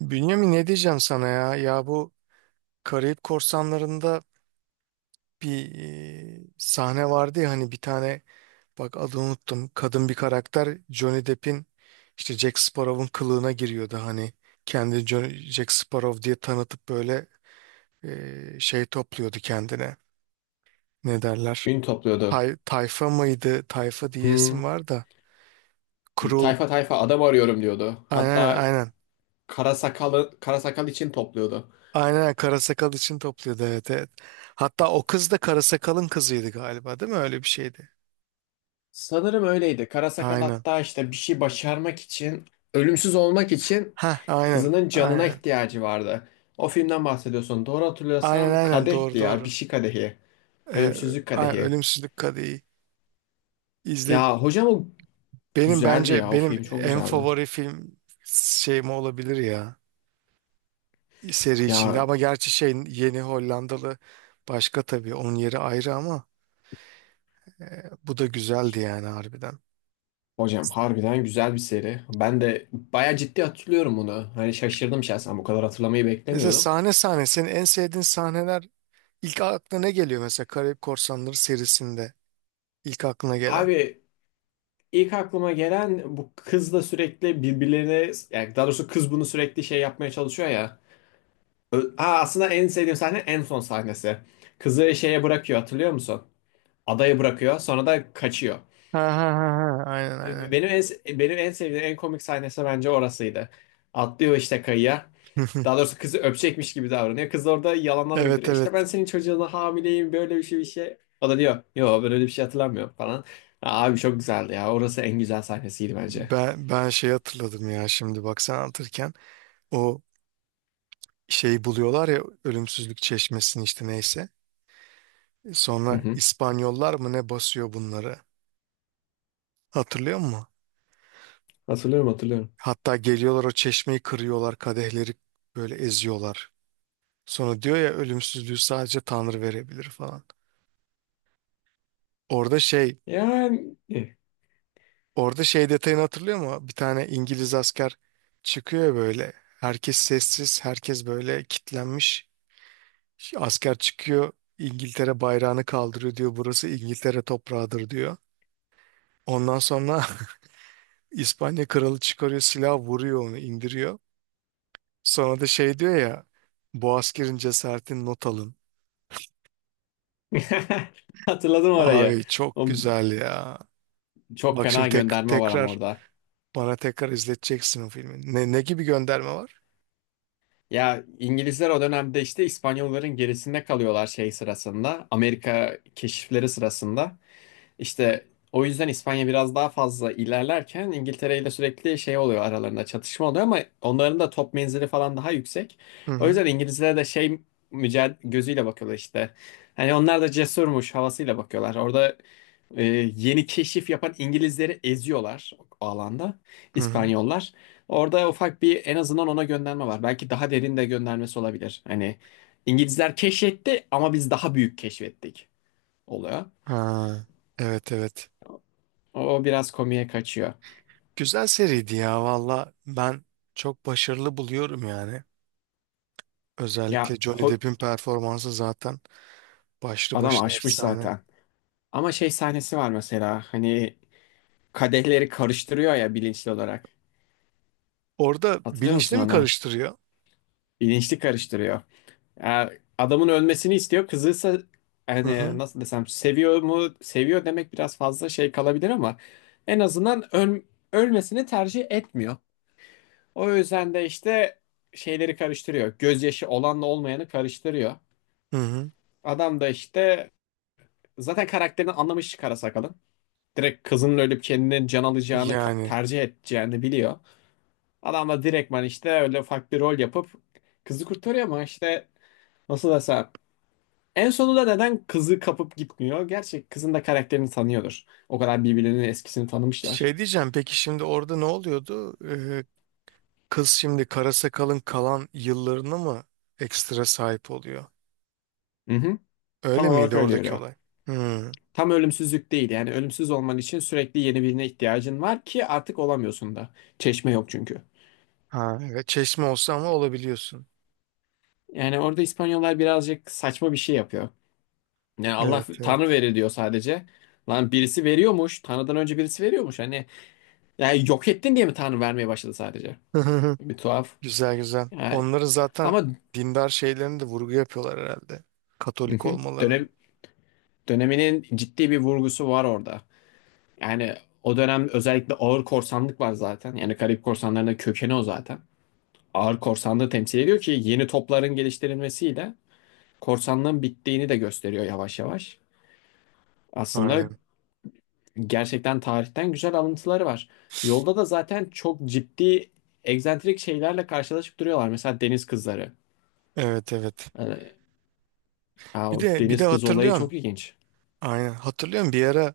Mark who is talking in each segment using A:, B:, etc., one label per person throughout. A: Bünyamin ne diyeceğim sana ya? Ya bu Karayip Korsanları'nda bir sahne vardı ya hani bir tane bak adını unuttum. Kadın bir karakter Johnny Depp'in işte Jack Sparrow'un kılığına giriyordu hani. Kendi Johnny, Jack Sparrow diye tanıtıp böyle şey topluyordu kendine. Ne derler?
B: Ün topluyordu.
A: Tayfa mıydı? Tayfa diye
B: Hmm.
A: isim var da. Krul.
B: Tayfa tayfa adam arıyorum diyordu.
A: Aynen,
B: Hatta
A: aynen.
B: kara sakal için topluyordu.
A: Aynen, Karasakal için topluyordu, evet, evet. Hatta o kız da Karasakal'ın kızıydı galiba, değil mi? Öyle bir şeydi.
B: Sanırım öyleydi. Kara sakal
A: Aynen.
B: hatta işte bir şey başarmak için, ölümsüz olmak için
A: Ha, aynen.
B: kızının canına
A: Aynen.
B: ihtiyacı vardı. O filmden bahsediyorsun. Doğru
A: Aynen,
B: hatırlıyorsam
A: aynen, doğru,
B: kadehti ya. Bir
A: doğru.
B: şey kadehi.
A: Ee,
B: Ölümsüzlük kadehi.
A: Ölümsüzlük Kadehi. İzle,
B: Ya hocam o
A: benim
B: güzeldi
A: bence
B: ya. O
A: benim
B: film çok
A: en
B: güzeldi.
A: favori film şeyim olabilir ya, seri içinde,
B: Ya
A: ama gerçi şey yeni Hollandalı başka tabii, onun yeri ayrı ama e, bu da güzeldi yani, harbiden.
B: hocam harbiden güzel bir seri. Ben de bayağı ciddi hatırlıyorum bunu. Hani şaşırdım şahsen bu kadar hatırlamayı
A: Mesela
B: beklemiyordum.
A: sahne sahne senin en sevdiğin sahneler, ilk aklına ne geliyor mesela Karayip Korsanları serisinde? İlk aklına gelen.
B: Abi ilk aklıma gelen bu kızla sürekli birbirlerine yani daha doğrusu kız bunu sürekli şey yapmaya çalışıyor ya. Aa, aslında en sevdiğim sahne en son sahnesi. Kızı şeye bırakıyor hatırlıyor musun? Adaya bırakıyor sonra da kaçıyor.
A: Ha ha ha ha. Aynen, aynen.
B: Benim en, benim en sevdiğim en komik sahnesi bence orasıydı. Atlıyor işte kayaya. Daha doğrusu kızı öpecekmiş gibi davranıyor. Kız orada yalanlar
A: Evet,
B: uyduruyor. İşte ben
A: evet.
B: senin çocuğuna hamileyim böyle bir şey. O da diyor yo böyle bir şey hatırlamıyorum falan. Abi çok güzeldi ya. Orası en güzel sahnesiydi bence.
A: Ben şey hatırladım ya, şimdi bak sen anlatırken o şeyi buluyorlar ya, ölümsüzlük çeşmesini, işte neyse.
B: Hı
A: Sonra
B: hı.
A: İspanyollar mı ne basıyor bunları? Hatırlıyor musun?
B: Hatırlıyorum hatırlıyorum.
A: Hatta geliyorlar o çeşmeyi kırıyorlar, kadehleri böyle eziyorlar. Sonra diyor ya, ölümsüzlüğü sadece Tanrı verebilir falan. Orada şey,
B: Yani
A: orada şey detayını hatırlıyor mu? Bir tane İngiliz asker çıkıyor böyle. Herkes sessiz, herkes böyle kitlenmiş. Asker çıkıyor, İngiltere bayrağını kaldırıyor, diyor burası İngiltere toprağıdır, diyor. Ondan sonra İspanya kralı çıkarıyor, silah vuruyor onu, indiriyor. Sonra da şey diyor ya, bu askerin cesaretini not alın.
B: hatırladım orayı.
A: Abi çok
B: O
A: güzel ya.
B: çok
A: Bak şimdi,
B: fena
A: tek,
B: gönderme var ama
A: tekrar
B: orada.
A: bana tekrar izleteceksin o filmi. Ne gibi gönderme var?
B: Ya İngilizler o dönemde işte İspanyolların gerisinde kalıyorlar şey sırasında. Amerika keşifleri sırasında. İşte o yüzden İspanya biraz daha fazla ilerlerken İngiltere ile sürekli şey oluyor aralarında çatışma oluyor ama onların da top menzili falan daha yüksek.
A: Hı
B: O
A: hı.
B: yüzden İngilizlere de şey mücadele gözüyle bakıyorlar işte. Hani onlar da cesurmuş havasıyla bakıyorlar. Orada e, yeni keşif yapan İngilizleri eziyorlar o alanda
A: Hı hı.
B: İspanyollar. Orada ufak bir en azından ona gönderme var. Belki daha derin de göndermesi olabilir. Hani İngilizler keşfetti ama biz daha büyük keşfettik oluyor.
A: Ha, evet, evet.
B: O o biraz komiğe kaçıyor.
A: Güzel seriydi ya, valla ben çok başarılı buluyorum yani.
B: Ya
A: Özellikle Johnny Depp'in performansı zaten başlı
B: adam
A: başına
B: aşmış
A: efsane.
B: zaten. Ama şey sahnesi var mesela hani kadehleri karıştırıyor ya bilinçli olarak.
A: Orada
B: Hatırlıyor
A: bilinçli
B: musun
A: mi
B: ona?
A: karıştırıyor?
B: Bilinçli karıştırıyor. Ya adamın ölmesini istiyor. Kızı ise
A: Hı
B: hani
A: hı.
B: nasıl desem seviyor mu? Seviyor demek biraz fazla şey kalabilir ama en azından ölmesini tercih etmiyor. O yüzden de işte şeyleri karıştırıyor. Gözyaşı olanla olmayanı karıştırıyor.
A: Hı hı.
B: Adam da işte zaten karakterini anlamış kara sakalın. Direkt kızının ölüp kendini can alacağını
A: Yani
B: tercih edeceğini biliyor. Adam da direktman işte öyle ufak bir rol yapıp kızı kurtarıyor ama işte nasıl desem en sonunda neden kızı kapıp gitmiyor? Gerçi kızın da karakterini tanıyordur. O kadar birbirlerinin eskisini tanımışlar.
A: şey diyeceğim, peki şimdi orada ne oluyordu? Ee, kız şimdi kara sakalın kalan yıllarını mı ekstra sahip oluyor?
B: Hı hı. Tam
A: Öyle
B: olarak
A: miydi
B: öyle
A: oradaki
B: yürüyor.
A: olay? Hı.
B: Tam ölümsüzlük değil yani ölümsüz olman için sürekli yeni birine ihtiyacın var ki artık olamıyorsun da. Çeşme yok çünkü.
A: Ha, evet, çeşme olsa ama olabiliyorsun.
B: Yani orada İspanyollar birazcık saçma bir şey yapıyor. Yani Allah
A: Evet,
B: Tanrı
A: evet.
B: verir diyor sadece. Lan birisi veriyormuş. Tanrı'dan önce birisi veriyormuş. Hani yani yok ettin diye mi Tanrı vermeye başladı sadece? Bir tuhaf.
A: Güzel, güzel.
B: Yani,
A: Onları zaten
B: ama
A: dindar şeylerini de vurgu yapıyorlar herhalde.
B: hı
A: Katolik
B: hı,
A: olmalarını.
B: döneminin ciddi bir vurgusu var orada. Yani o dönem özellikle ağır korsanlık var zaten. Yani Karayip korsanlarının kökeni o zaten. Ağır korsanlığı temsil ediyor ki yeni topların geliştirilmesiyle korsanlığın bittiğini de gösteriyor yavaş yavaş. Aslında
A: Aynen.
B: gerçekten tarihten güzel alıntıları var. Yolda da zaten çok ciddi egzantrik şeylerle karşılaşıp duruyorlar. Mesela deniz kızları.
A: Evet, evet.
B: Ee, Ya
A: Bir
B: o
A: de bir de
B: deniz kızı olayı
A: hatırlıyorsun.
B: çok ilginç.
A: Aynen. Hatırlıyorum, bir ara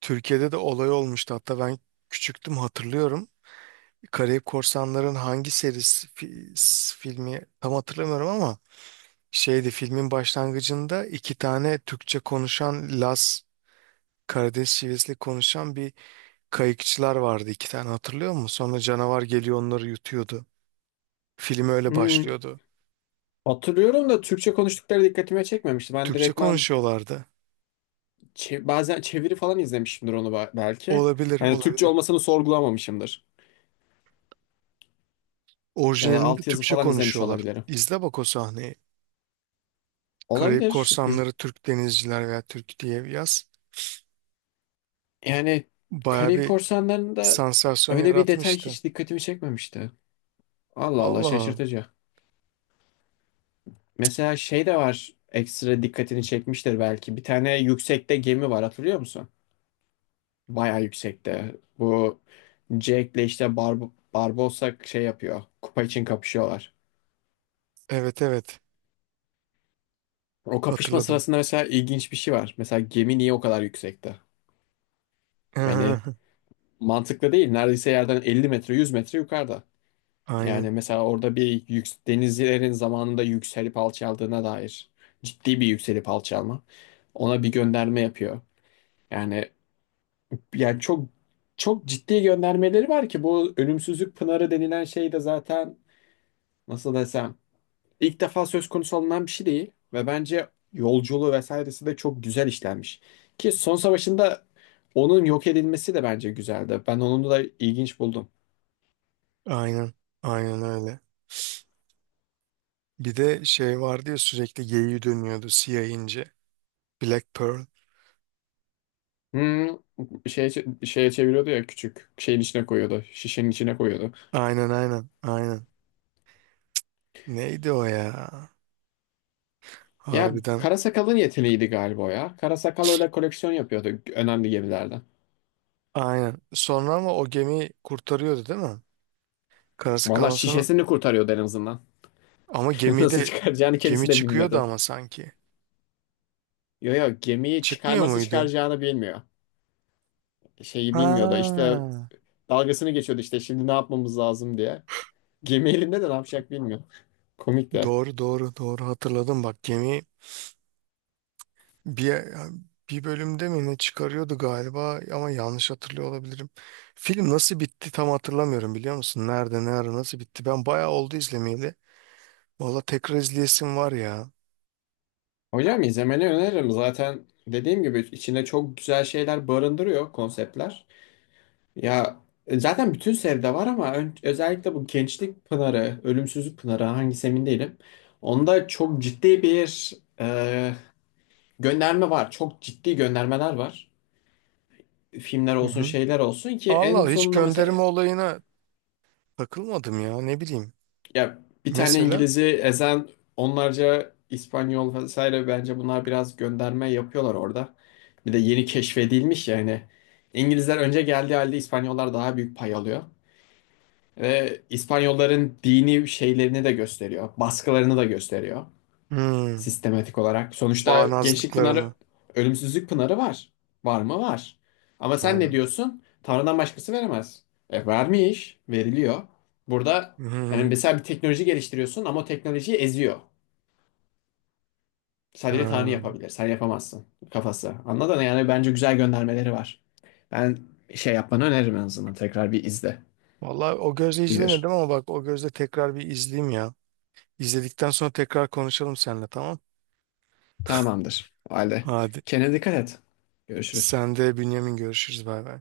A: Türkiye'de de olay olmuştu. Hatta ben küçüktüm, hatırlıyorum. Karayip Korsanların hangi serisi filmi tam hatırlamıyorum ama şeydi, filmin başlangıcında iki tane Türkçe konuşan Laz, Karadeniz şivesiyle konuşan bir kayıkçılar vardı iki tane, hatırlıyor musun? Sonra canavar geliyor onları yutuyordu. Film öyle
B: Hmm,
A: başlıyordu.
B: Hatırlıyorum da Türkçe konuştukları dikkatime çekmemişti. Ben
A: Türkçe
B: direktmen
A: konuşuyorlardı.
B: bazen çeviri falan izlemişimdir onu belki.
A: Olabilir,
B: Yani Türkçe
A: olabilir.
B: olmasını sorgulamamışımdır. Ya da
A: Orijinalinde
B: altyazı
A: Türkçe
B: falan izlemiş
A: konuşuyorlar.
B: olabilirim.
A: İzle bak o sahneyi. Karayip
B: Olabilir.
A: Korsanları Türk Denizciler veya Türk diye bir yaz.
B: Yani
A: Baya
B: Karayip
A: bir
B: Korsanları'nda
A: sansasyon
B: öyle bir detay
A: yaratmıştı.
B: hiç dikkatimi çekmemişti. Allah Allah
A: Vallahi
B: şaşırtıcı. Mesela şey de var ekstra dikkatini çekmiştir belki. Bir tane yüksekte gemi var hatırlıyor musun? Bayağı yüksekte. Bu Jack'le işte Barbossa şey yapıyor. Kupa için kapışıyorlar.
A: evet, evet,
B: O kapışma
A: hatırladım.
B: sırasında mesela ilginç bir şey var. Mesela gemi niye o kadar yüksekte? Yani mantıklı değil. Neredeyse yerden 50 metre 100 metre yukarıda. Yani
A: Aynen,
B: mesela orada bir yük denizcilerin zamanında yükselip alçaldığına dair ciddi bir yükselip alçalma. Ona bir gönderme yapıyor. Yani yani çok çok ciddi göndermeleri var ki bu ölümsüzlük pınarı denilen şey de zaten nasıl desem ilk defa söz konusu alınan bir şey değil ve bence yolculuğu vesairesi de çok güzel işlenmiş. Ki son savaşında onun yok edilmesi de bence güzeldi. Ben onu da ilginç buldum.
A: aynen, aynen, öyle. Bir de şey vardı ya, sürekli geyiği dönüyordu, siyah ince. Black Pearl.
B: Hmm, şey Şeye çeviriyordu ya küçük şeyin içine koyuyordu. Şişenin içine koyuyordu.
A: Aynen, aynen, aynen. Neydi o ya?
B: Ya
A: Harbiden
B: Karasakal'ın yeteneğiydi galiba o ya. Karasakal öyle koleksiyon yapıyordu önemli gemilerden.
A: aynen. Sonra ama o gemi kurtarıyordu değil mi? Karası
B: Valla
A: kalan sonra.
B: şişesini kurtarıyordu en azından.
A: Ama
B: Nasıl
A: gemide
B: çıkaracağını
A: gemi
B: kendisi de
A: çıkıyordu
B: bilmiyordu.
A: ama sanki.
B: Yo yo gemiyi çıkar
A: Çıkmıyor
B: nasıl
A: muydu?
B: çıkaracağını bilmiyor. Şeyi bilmiyordu. İşte
A: Ha.
B: dalgasını geçiyordu işte şimdi ne yapmamız lazım diye. Gemi elinde de ne yapacak bilmiyor. Komik de.
A: Doğru, doğru, doğru, hatırladım bak, gemi bir bir bölümde mi ne çıkarıyordu galiba, ama yanlış hatırlıyor olabilirim. Film nasıl bitti tam hatırlamıyorum, biliyor musun? Nerede, ne ara, nasıl bitti? Ben bayağı oldu izlemeyeli. Valla tekrar izleyesim var ya.
B: Hocam izlemeni öneririm. Zaten dediğim gibi içinde çok güzel şeyler barındırıyor konseptler. Ya zaten bütün seride var ama özellikle bu Gençlik Pınarı, Ölümsüzlük Pınarı hangisi emin değilim. Onda çok ciddi bir e, gönderme var. Çok ciddi göndermeler var. Filmler
A: Hı
B: olsun
A: hı.
B: şeyler olsun ki en
A: Allah, hiç
B: sonunda mesela
A: gönderme olayına takılmadım ya, ne bileyim.
B: ya bir tane
A: Mesela,
B: İngiliz'i ezen onlarca İspanyol vesaire bence bunlar biraz gönderme yapıyorlar orada. Bir de yeni keşfedilmiş yani. İngilizler önce geldiği halde İspanyollar daha büyük pay alıyor. Ve İspanyolların dini şeylerini de gösteriyor. Baskılarını da gösteriyor.
A: hmm,
B: Sistematik olarak. Sonuçta Gençlik Pınarı,
A: bağnazlıklarını.
B: Ölümsüzlük Pınarı var. Var mı? Var. Ama sen ne
A: Aynen.
B: diyorsun? Tanrı'dan başkası veremez. E, vermiş, veriliyor. Burada
A: Hı
B: yani
A: hı.
B: mesela bir teknoloji geliştiriyorsun ama o teknolojiyi eziyor. Sadece Tanrı
A: Ha.
B: yapabilir. Sen yapamazsın kafası. Anladın mı? Yani bence güzel göndermeleri var. Ben şey yapmanı öneririm en azından. Tekrar bir izle.
A: Vallahi o gözle izlemedim,
B: İyidir.
A: ama bak o gözle tekrar bir izleyeyim ya. İzledikten sonra tekrar konuşalım seninle, tamam.
B: Tamamdır. O halde.
A: Hadi.
B: Kendine dikkat et. Görüşürüz.
A: Sen de Bünyamin, görüşürüz, bay bay.